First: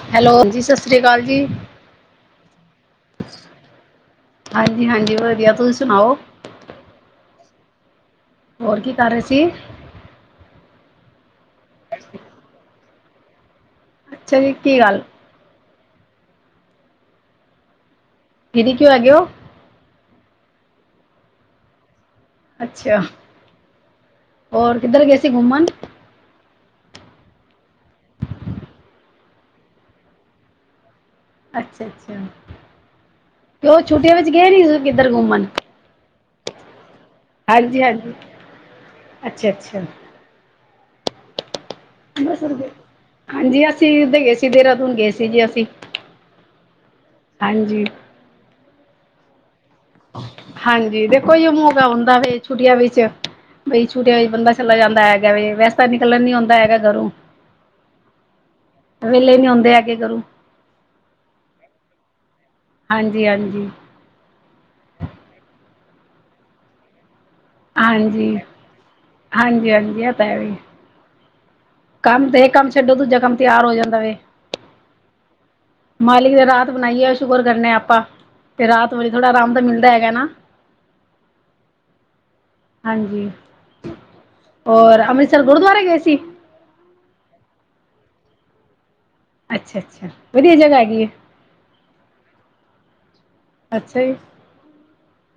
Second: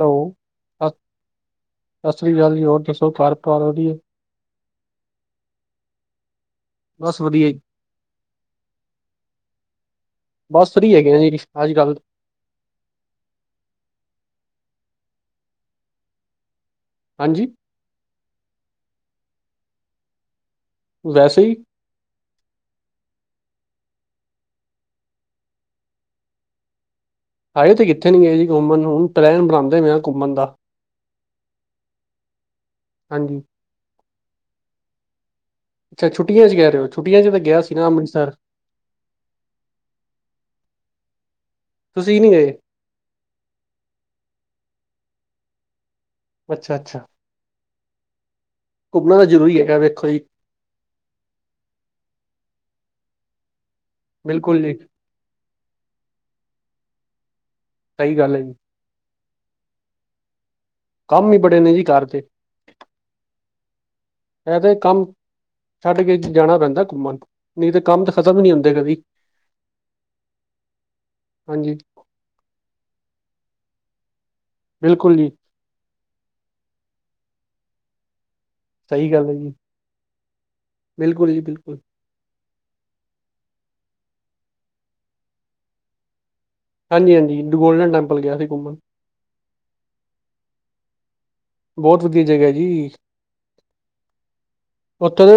Hello, ਜੀ ਸਤਿ ਸ ਸ਼੍ਰੀ ਅਕਾਲ ਜੀ। ਸਤਿ ਸ਼੍ਰੀ ਅਕਾਲ ਜੀ, ਹੋਰ ਦੱਸੋ ਘਰ ਪਰਿਵਾਰ ਵਧੀਆ? ਹਾਂਜੀ- ਹਾਂਜੀ, ਵਧੀਆ ਤੁਸੀਂ ਸੁਣਾਓ? ਬਸ, ਵਧੀਆ ਜੀ। ਹੋਰ, ਕੀ ਕਰ ਰਹੇ ਸੀ? ਬਸ ਫਰੀ ਹੈਗੇ ਆ ਜੀ, ਅੱਜ- ਕੱਲ ਅੱਛਾ ਜੀ, ਕੀ ਗੱਲ? ਹਾਂਜੀ ਫਰੀ ਕਿਉਂ ਹੈਗੇ ਔ? ਵੈਸੇ ਹੀ ਅੱਛਾ, ਹੋਰ ਕਿੱਧਰ ਗਏ ਸੀੇ ਘੁੰਮਣ? ਹਜੇ ਤੇ ਕਿੱਥੇ ਨੀ, ਗਏ ਜੀ ਘੁੰਮਣ, ਹੁਣ ਪਲੈਨ ਬਣਾਉਂਦੇ ਪਏ ਹਾਂ ਘੁੰਮਣ ਦਾ ਅੱਛਾ- ਅੱਛਾ। ਹਾਂਜੀ। ਕਿਉਂ ਛੁੱਟੀਆਂ ਵਿਚ ਗਏ ਨੀ, ਕਿੱਧਰ ਘੁੰਮਣ? ਅੱਛਾ ਛੁੱਟੀਆਂ 'ਚ ਕਹਿ ਰਹੇ ਹੋ? ਛੁੱਟੀਆਂ 'ਚ ਤਾਂ ਗਿਆ ਸੀ ਹਾਂਜੀ ਨਾ ਹਾਂਜੀ ਅੰਮ੍ਰਿਤਸਰ ਅੱਛਾ ਅੱਛਾ। ਤੁਸੀਂ ਨੀ ਗਏ? ਹਾਂਜੀ, ਅਸੀਂ ਉਧਰ ਗਏ ਸੀ, ਦੇਹਰਾਦੂਨ ਗਏ ਸੀ ਜੀ ਅਸੀਂ ਅੱਛਾ- ਅੱਛਾ, ਹਾਂਜੀ। ਘੁੰਮਣਾ ਤਾਂ ਜ਼ਰੂਰੀ ਹੈਗਾ ਵੇਖੋ ਜੀ। ਹਾਂਜੀ ਦੇਖੋ ਜ ਮੌੋਕਾ ਹੁੰਦਾ ਫੇ ਛੁੱਟੀਆਂ ਵਿੱਚ ਬਈ ਛੋਟੀਆਂ ਵਿਚ ਬੰਦਾ ਬਿਲਕੁਲ ਜੀ ਚਲਾ ਜਾਂਦਾ ਹੈਗਾ ਵੇ ਵੈਸੇ ਤਾਂ ਨਿਕਲਣ ਨੀ ਹੁੰਦਾ ਹੈਗਾ ਘਰੋਂ ਸਹੀ ਗੱਲ ਏ ਵਿਹਲੇ ਨੀ ਹੁੰਦੇ ਹੈਗੇ ਘਰੋਂ ਕੰਮ ਹੀ ਬੜੇ ਨੇ ਜੀ ਘੱਰ ਦੇ ਹਾਂਜੀ -ਹਾਂਜੀ। ਇਹ ਤੇ ਕੰਮ ਛੱਡ ਕੇ ਜਾਣਾ ਪੈਂਦਾ ਕੁਮਣ। ਨਹੀਂ ਤੇ, ਕੰਮ ਤੇ ਹਾਂਜੀ ਖਤਮ ਹੀ ਨਹੀਂ ਹੁੰਦੇ, ਕਦੀ ਹਾਂਜੀ ਹਾਂਜੀ ਇਹ ਤਾਂ ਹੈ ਵੀ ਹਾਂਜੀ। ਕੰਮ ਤੇ, ਇਹ ਕੰਮ ਛੱਡੋ, ਦੂਜਾ ਕੰਮ ਤਿਆਰ ਹੋ ਜਾਂਦਾ ਵੇ। ਬਿਲਕੁਲ ਜੀ। ਮਾਲਿਕ ਨੇ ਰਾਤ ਬਣਾਈ ਏ ਸ਼ੁਕਰ ਕਰਨੇ ਆ ਆਪਾਂ ਤੇ ਰਾਤ ਬੀ ਸਹੀ ਗੱਲ ਥੋੜ੍ਹਾ ਹੈ ਜੀ, ਆਰਾਮ ਤਾਂ ਮਿਲਦਾ ਹੈਗਾ ਨਾ। ਬਿਲਕੁਲ ਜੀ। ਹਾਂਜੀ ਹੋਰ ਅੰਮ੍ਰਿਤਸਰ ਗੁਰਦੁਆਰੇ ਗਏ ਸੀ। ਹਾਂਜੀ-ਹਾਂਜੀ ਗੋਲਡਨ ਟੈਂਪਲ ਗਿਆ ਸੀ ਕੁਮਣ। ਅੱਛਾ-ਅੱਛਾ। ਵਧੀਆ ਜਗ੍ਹਾ ਹੈਗੀ ਏ। ਬਹੁਤ ਵਧੀਆ ਜਗ੍ਹਾ ਜੀ। ਅੱਛਾ ਜੀ। ਉੱਥੋਂ ਦੇ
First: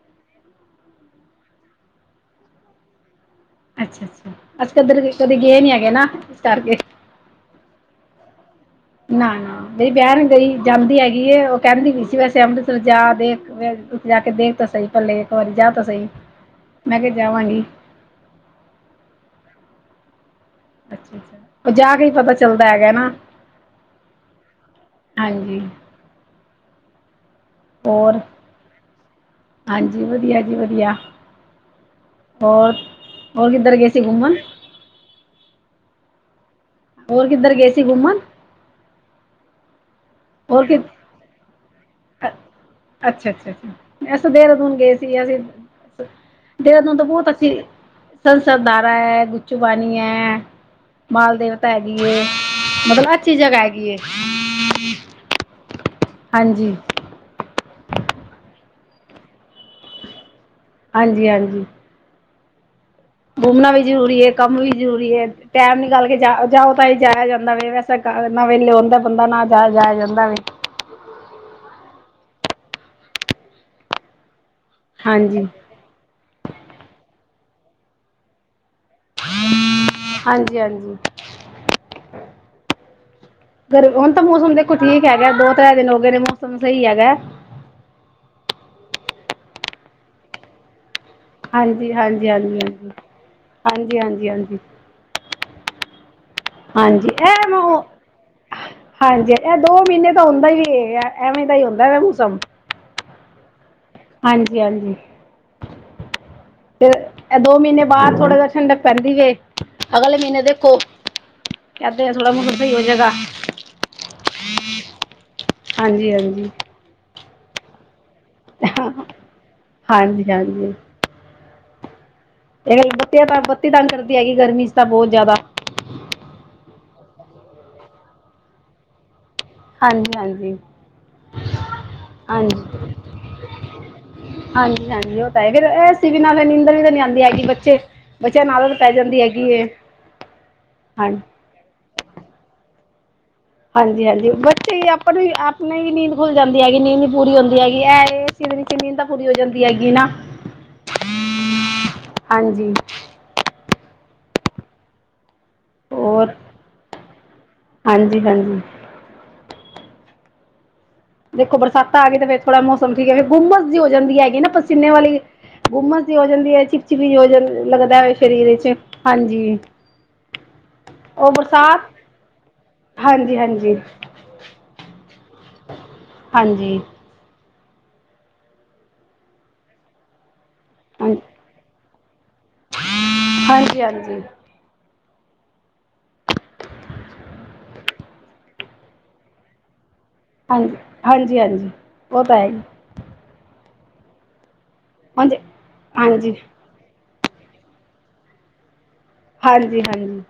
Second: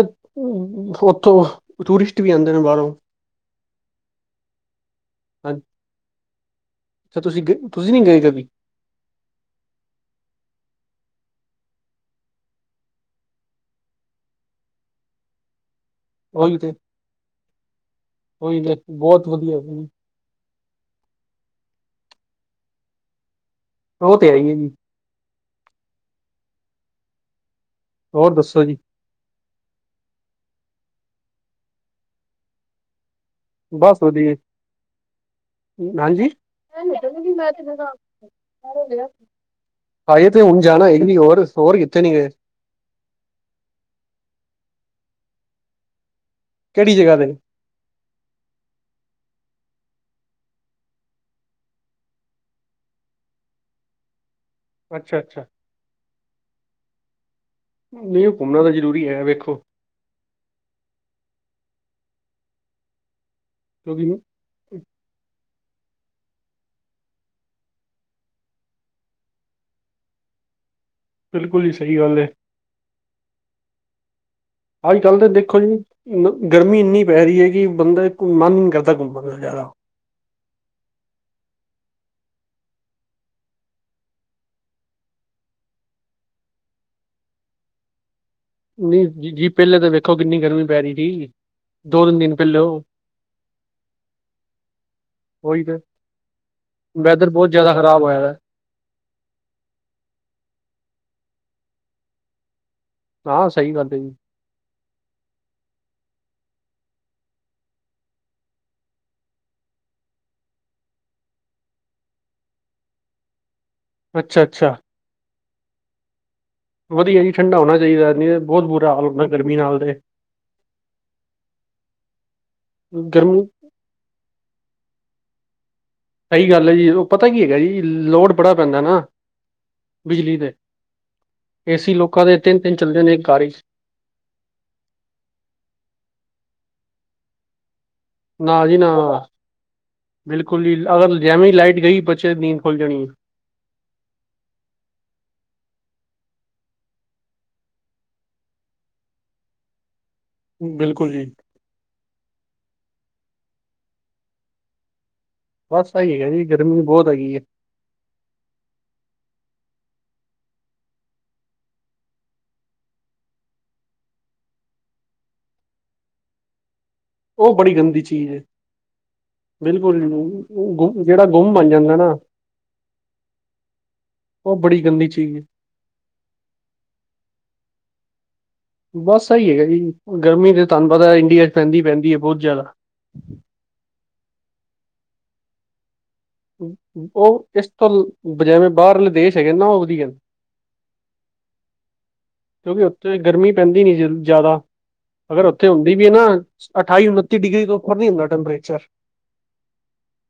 ਉੱਥੋਂ ਟੂਰਿਸਟ ਵੀ ਆਉਂਦੇ ਨੇ ਬਾਹਰੋਂ ਅੱਛਾ-ਅੱਛਾ ਅਸੀ ਕਧਰ ਕਦੇ ਗਏ ਹਾਂਜੀ ਨੀ ਹੈਗੇ ਨਾ ਇਸ ਕਰਕੇ। ਅੱਛਾ ਤੁਸੀਂ ਗ ਤੁਸੀਂ ਨੀ ਗਏ ਕਦੀ। ਨਾ-ਨਾ। ਮੇਰੀ ਬਹਿਣ ਗਈ ਜਾਂਦੀ ਹੈਗੀ ਏ, ਉਹ ਕਹਿੰਦੀ ਵੀ ਸੀ ਵੈਸੇ ਅੰਮ੍ਰਿਤਸਰ ਜਾ ਦੇਖ ਵੇਖ ਜਾ ਕੇ ਦੇਖ ਤਾਂ ਸਹੀ ਪੱਲੇ ਇੱਕ ਵਾਰੀ ਜਾ ਤੇ ਸਹੀ। ਉਹੀ ਤੇ ਮੈਂ ਕਿਹਾ ਜਾਵਾਂਗੀ ਉਹੀ ਤੇ ਬਹੁਤ ਵਧੀਆ ਜੀ। ਅੱਛਾ-ਅੱਛਾ ਜਾ ਕੇ ਹੀ ਪਤਾ ਚੱਲਦਾ ਹੈਗਾ ਨਾ। ਉਹ ਤੇ ਹੈ ਈ ਏ ਜੀ। ਹਾਂਜੀ। ਹੋਰ ਦੱਸੋ ਜੀ ਹਾਂਜੀ। ਵਧੀਆ ਜੀ ਵਧੀਆ ਹੋਰ ਹੋਰ ਕਿੱਧਰ ਗਏ ਬਸ ਸੀ ਘੁੰਮਣ ਵਧੀਆ ਹਾਂਜੀ ਹੋਰ ਕਿੱਧਰ ਗਏ ਸੀ ਘੁੰਮਣ [unintelligible] ਹਾਏ ਤੇ ਹੁਣ ਹੋਰ ਕਿ ਜਾਣਾ ਹੈ ਹੋਰ- ਹੋਰ ਕਿੱਥੇ ਨੀ ਗਏ। ਅੱਛਾ-ਅੱਛਾ-ਅੱਛਾ। ਅਸੀਂ ਦੇਹਰਾਦੂਨ ਗਏ ਸੀ ਅਸੀਂ ਕਿਹੜੀ ਦੇਹਰਾਦੂਨ ਤਾਂ ਜਗ੍ਹਾ ਬਹੁਤ ਤੇ ਅੱਛੀ ਸੰਸਦਧਾਰਾ ਹੈ, ਗੁੱਚੂ ਪਾਣੀ ਹੈ। ਮਾਲ ਦੇਵਤਾ ਹੈਗੀ ਏ। ਮਤਲਬ ਅੱਛੀ ਜਗ੍ਹਾ ਹੈਗੀ ਏ। ਅੱਛਾ-ਅੱਛਾ। ਹਾਂਜੀ। ਨਹੀਂ ਉਹ ਘੁੰਮਣਾ ਤਾਂ ਜ਼ਰੂਰੀ ਹੈ ਵੇਖੋ। ਹਾਂਜੀ-ਹਾਂਜੀ। ਘੁੰਮਣਾ ਵੀ ਕਿਉਂਕਿ ਜ਼ਰੂਰੀ ਏ ਕੰਮ ਵੀ ਜ਼ਰੂਰੀ ਏ। ਟੈਮ ਨਿਕਲ ਕੇ ਜਾ ਜਾਓ ਤਾਂ ਹੀ ਜਾਇਆ ਜਾਂਦਾ ਵੇ ਵੈਸੇ ਨਾ ਵੇਲੇ ਹੋ ਬੰਦਾ ਨਾ ਜਾ ਜਾਇਆ ਜਾਂਦਾ ਵੇ। ਬਿਲਕੁਲ ਜੀ ਸਹੀ ਗੱਲ ਏ। ਅੱਜ-ਕੱਲ੍ਹ ਤਾਂ ਹਾਂਜੀ ਦੇਖੋ ਜੀ ਗਰਮੀ ਇੰਨੀ ਪੈ ਰਹੀ ਏ ਕਿ ਬੰਦਾ ਕੋਈ ਮਨ ਨੀ ਕਰਦਾ ਕਿਧਰ ਘੁੱਮਣ ਦਾ ਜ਼ਿਆਦਾ ਹਾਂਜੀ-ਹਾਂਜੀ। ਗਰ ਹੁਣ ਤਾਂ ਮੌਸਮ ਦੇਖੋ ਠੀਕ ਹੈਗਾ। ਦੋ-ਤ੍ਰੈ ਦਿਨ ਹੋ ਗਏ ਨੇ ਮੌਸਮ ਸਹੀ ਹੈਗਾ। ਨਹੀਂ ਜੀ ਪਹਿਲੇ ਤਾਂ ਵੇਖੋ ਕਿੰਨੀ ਗਰਮੀ ਪੈ ਰਹੀ ਸੀ। ਦੋ ਤਿੰਨ ਦਿਨ ਪਹਿਲੇ ਉਹ- ਹਾਂਜੀ-ਹਾਂਜੀ-ਹਾਂਜੀ-ਹਾਂਜੀ-ਹਾਂਜੀ-ਹਾਂਜੀ-ਹਾਂਜੀ। ਉਹੀ ਤੇ ਹਾਂਜੀ ਵੈਦਰ ਇਹ ਬਹੁਤ ਮੈਂ ਜਿਆਦਾ ਉਹ ਖ਼ਰਾਬ ਹੋਇਆ ਦਾ ਹਾਂਜੀ ਇਹ ਦੋ ਮਹੀਨੇ ਤਾਂ ਹੁੰਦਾ ਹੀ ਏ ਐਵੇਂ ਦਾ ਹੀ ਹੁੰਦਾ ਮੌਸਮ। ਹਾਂ ਸਹੀ ਗੱਲ ਏ। ਹਾਂਜੀ-ਹਾਂਜੀ। ਫਿਰ ਦੋ ਮਹੀਨੇ ਬਾਅਦ ਥੋੜ੍ਹਾ ਜਿਆ ਠੰਡਕ ਪੈਂਦੀ ਜੇ। ਅਗਲੇ ਮਹੀਨੇ ਦੇਖੋ ਯਾਂ ਤੇ ਥੋੜਾ ਮੋਸਮ ਸਹੀ ਹੋ ਜੇਗਾ। ਅੱਛਾ, ਅੱਛਾ। ਹਾਂਜੀ, ਹਾਂਜੀ। ਵਦੀਆ ਜੀ ਠੰਢਾ ਹੋਨਾ ਚਾਈਦਾ ਨੀ ਤੇ, ਬੋਤ ਬੁਰਾ ਹਾਲ ਹੁੰਦਾ ਗਰਮੀ ਨਾਲ ਤੇ ਹਾਂਜੀ ਹਾਂਜੀ [unintelligible] ਗਰਮੀ ਤਾੰਗ ਕਰਦੀ ਹੈਗੀ ਗਰਮੀ ਚ ਤਾਂ ਬੋਤ ਜੈਦਾ। ਸਈ ਗਾੱਲ ਏ ਜੀ, ਓ ਪਤਾ ਕੀ ਹੈਗਾ ਜੀ, ਲੋੜ ਬੜਾ ਪੈਂਦਾ ਨਾ। ਹਾਂਜੀ ਬਿਜਲੀ ਤੇ, ਹਾਂਜੀ ਏਸੀ ਲੋਕਾਂ ਦੇ ਤੇਨ, ਹਾਂਜੀ ਤੇਨ ਚੱਲਦੇ ਨੇ ਏਕ ਘਾੱਰ ਚ ਹਾਂਜੀ, ਹਾਂਜੀ, ਓ ਤਾ ਹੈਈ, ਫੇਰ ਐਸੀ ਬਿਨਾਂ ਫੇਰ ਨੀਂਦਰ ਵੀ ਤਾਂ ਨੀ ਆਂਦੀ ਹੈਗੀ ਬੱਚੇ ਬੱਚਿਆਂ ਨਾ ਨਾਲ ਜੀ ਆਦਤ ਨਾ, ਪੈ ਜਾਂਦੀ ਹੈਗੀ ਏ ਬਿਲਕੁਲ ਜੀ ਹਾਂ ਅਗਰ ਜੈਂਵੇ ਲਾਈਟ ਗਈ ਬੱਚੇ ਨੀਂਦ ਖੁੱਲ ਜਾਨੀ ਏ। ਹਾਂਜੀ, ਹਾਂਜੀ। ਬੱਚੇ ਈ ਆਪਨੇ, ਆਪਨੇ ਈ ਨੀਂਦ ਖੁੱਲ ਜਾਂਦੀ ਹੈਗੀ ਨੀਂਦ ਪੂਰੀ ਹੋਂਦੀ ਹੈਗੀ ਐ ਏ [unintelligible] ਨੀੰਦ ਤਾਂ ਪੂਰੀ ਹੰ ਜਾਂਦੀ ਹੈਗੀ ਨਾ। ਬਿਲਕੁਲ ਜੀ। ਹਾਂਜੀ। ਬਾੱਸ ਐ ਈ ਹੈਗਾ ਹੋਰ ਜੀ, ਗਰਮੀ ਬੋਤ ਹੈਗੀ ਏ। ਹਾਂਜੀ, ਹਾਂਜੀ। ਦੇਖੋ ਬਰਸਾਤਾਂ ਆਗੀ ਤੇ ਫੇਰ ਥੋੜਾ ਮੋਸਮ ਠੀਕ ਏ ਗੁੰਬਸ ਜੀ ਹੋ ਜਾਂਦੀ ਹੈਗੀ ਨਾ ਪਸੀਨੇ ਵਾਲੀ ਗੁੰਮਸ ਜੀ ਹੋ ਜਾਂਦੀ ਏ ਚ [unintelligible] ਉਹ ਬੜੀ ਗੰਦੀ ਲੱਗਦਾ ਏ ਚੀਜ਼ ਹੈ ਸਰੀਰਚ, ਹਾਂਜੀ। ਜੇੜਾ ਉਹ ਗੋਮ ਬਨ ਬਰਸਾਤ ਜਾਂਦਾ ਨਾ ਹਾਂਜੀ, ਹਾਂਜੀ। ਓ ਬੜੀ ਗੰਦੀ ਚੀਜ਼ ਏ। ਹਾਂਜੀ। ਬਾੱਸ ਐਈ ਹੈਗਾ ਜੀ, ਗਰਮੀ ਤੇ ਤਾਂਨ ਪਤੈ ਹਾਂਜੀ ਇੰਡੀਆ ਚ ਪੈਂਦੀ, ਪੈਂਦੀ ਏ ਬੋਤ ਜੈਦਾ। [unintelligible] ਹਾਂਜੀ, ਹਾਂਜੀ। ਓ ਏਸ ਤਲ, ਜੈਵੇਂ ਬਾਰਅਲੇ ਦੇਸ਼ ਹੈਗੇ ਨਾ ਓ ਵਦੀਆਨ। ਹਾਨ ਹਾਂਜੀ, ਹਾਂਜੀ, ਓ ਤਾ ਹੈਈ। ਓਵੀ ਓਥੇ ਗਰਮੀ ਪੈਂਦੀ ਨੀ ਜੀਲ ਜੈਦਾ, ਹਾਂਜੀ ਅਗਰ ਓਥੇ ਹੋਂਦੀ ਵੀ ਏ ਨਾ ਹਾਂਜੀ ਅਠਾਈ, ਉਨੱਤੀ ਡਿਗਰੀ ਤੋ ਉਪਰ ਨੀ ਹੁੰਦਾ ਟੈਂਪਰੇਚਰ ਹਾਂਜੀ, ਹਾਂਜੀ।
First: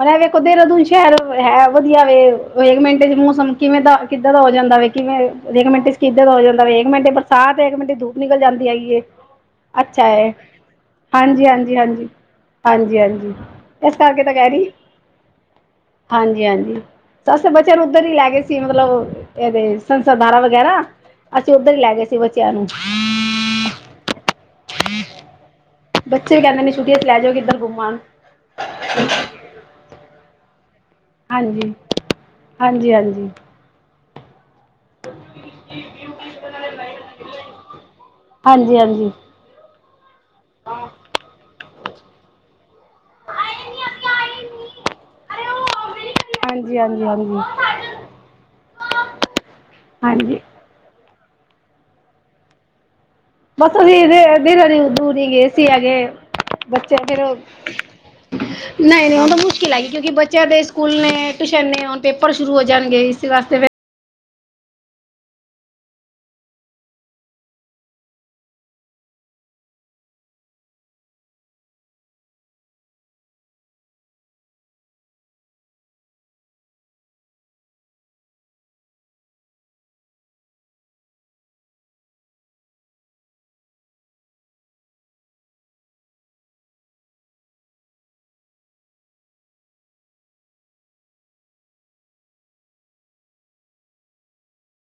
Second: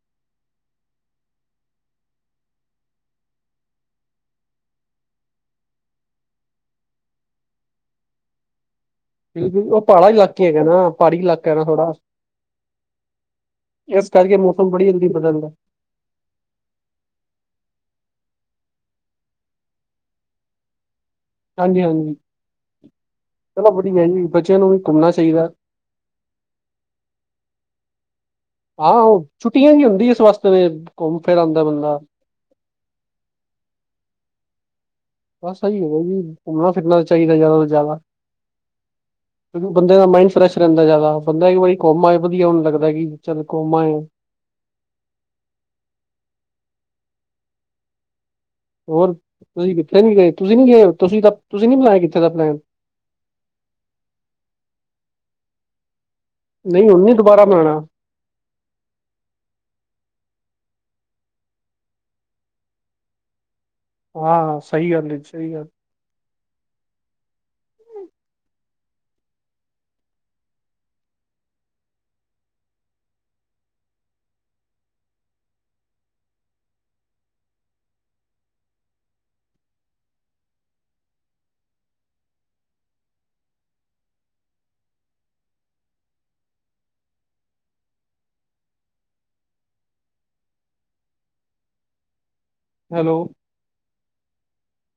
ਹੋਨ ਐ ਵੇਖੋ ਦੇਰਾਦੁਨ ਸ਼ੈਰ ਹੈ ਵਦੀਆ ਵੇ, ਹੇਕ ਮੇਂਟੇ ਚ ਮੋਸਮ ਕਿਵੇਂ ਦਾ ਕਿਦਾਂ ਦਾ ਹੋ ਜਾਂਦਾ ਵੇ ਕਿਵੇਂ, ਏਕ ਮੇਂਟ ਚ ਕਿਦਾਂ ਦਾ ਹੋ ਜਾਂਦਾ ਵੇ ਏਕ ਮੇਂਟ‌ ਬਰਸਾਤ ਮੇਂਟ ਧੁ ਨਿਕਲ ਜਾਂਦੀ ਹੈਗੀ ਏ। ਉਹ ਅੱਛਾ ਪਹਾੜਾ ਏ। ਇਲਾਕੇ ਹੈਗਾ ਨਾ ਪਹਾੜੀ ਹਾਂਜੀ‌ ਇਲਾਕਾ ਹੈ ਨਾ ਹਾਂਜੀ ਥੋੜਾ ਹਾਂਜੀ, ਹਾਂਜੀ ਹਾਂਜੀ। ਏਸ ਇਸ ਕਾਰਕੇ ਤਾਂ ਕਰਕੇ ਕੈਰੀ। ਮੌਸਮ ਬੜੀ ਜਲਦੀ ਬਦਲਦਾ ਹਾਂਜੀ, ਹਾਂਜੀ। ਅਸੀ ਤਾ ਬੱਚੇਆਂ ਨੂੰ ਉੱਧਰ ਈ ਲੈਗੇ ਸੀ, ਮਤਲਬ ਏਦੇ ਸੰਸਧਾਰਾ ਵਗੈਰਾ ਅਸੀ ਓਧਰ ਈ ਹਾਂਜੀ ਲੈਗੇ ਹਾਂਜੀ ਸੀ ਬੱਚੇਆਂ ਨੂੰ ਚਲੋ ਵੜੀ ਭੈਂਜੀ, ਬੱਚੇਆਂ ਨੂੰ ਵੀ ਘੁੰਮਨਾ ਚਾਈਦਾ। ਬੱਚੇ ਕੈਂਦੇ ਨੇ ਛੁੱਟੀਆ ਚ ਲੈ ਚੱਲੋ ਕਿਦਰ ਘੁੰਮਾਨ ਹਾਂ, ਛੁੱਟੀਆਂ ਵੀ ਹੁੰਦੀ ਏਸ ਵਾਸਤੇ ਵੇਚ, ਘੋਮ ਫੇਰ ਆਂਦਾ ਹਾਂਜੀ ਬੰਦਾ ਹਾਂਜੀ, ਹਾਂਜੀ। ਬਾੱਸ ਐਈ ਹੈਗਾ ਜੀ, ਘੁੰਮਨਾ ਫਿਰਨਾ ਚਾਈਦਾ ਜੈਦਾ ਤੋਂ ਜੈਦਾ ਹਾਂਜੀ ਹਾਂਜੀ ਕਯੋਂਕਿ ਬੰਦੇ ਦਾ ਮਾਇੰਡ ਫਰੈਸ਼ ਰੈਂਦਾ ਜੈਦਾ, ਬੰਦਾ ਏਕ ਵਾਰੀ ਕੋਮ ਆਏ, ਵਦੀਆ ਓਨ ਲੱਗਦਾ ਕੀ ਚੱਲ ਕੋਮ ਆਏ ਆ। ਹਾਂਜੀ, ਹਾਂਜੀ, ਹਾਂਜੀ। ਹੋਰ ਤੁਸੀ ਕਿੱਥੇ ਨੀ ਗਏ, ਹਾਂਜੀ ਤੁਸੀ ਨੀ ਗਏ, ਤੁਸੀ‌ ਤਾਂ ਤੁਸੀ ਨੀ ਬਨਾਯਾ ਕਿੱਥੇ ਦਾ ਪਲੈਨ ਬਾੱਸ [unintelligible] ਗਏ ਸੀ ਆਗੇ ਨਹੀਂ ਬੱਚੇ ਹੁਣ ਨੀ ਫੇਰ ਦੁਬਾਰਾ ਬਣਾਉਣਾ ਨਈ, ਨਈ ਹੁਨ ਤਾ ਮੁਸ਼ਕਿਲ ਹੈਗੀ ਕਉਂਕਿ ਬੱਚੇਆਂ ਦੇ ਸਕੂਲ ਨੇ, ਟੂਸ਼ਨ ਨੇ, ਹੋਨ ਪੇਪਰ ਸ਼ੁਰੂ ਹੋ ਜਾਨਗੇ ਇਸੀ ਵਾਸਤੇ ਫੇਰ ਹਾਂ, ਸਈ ਗਾੱਲ ਏ। ਸਈ ਗਾੱਲ ਹੈਲੋ।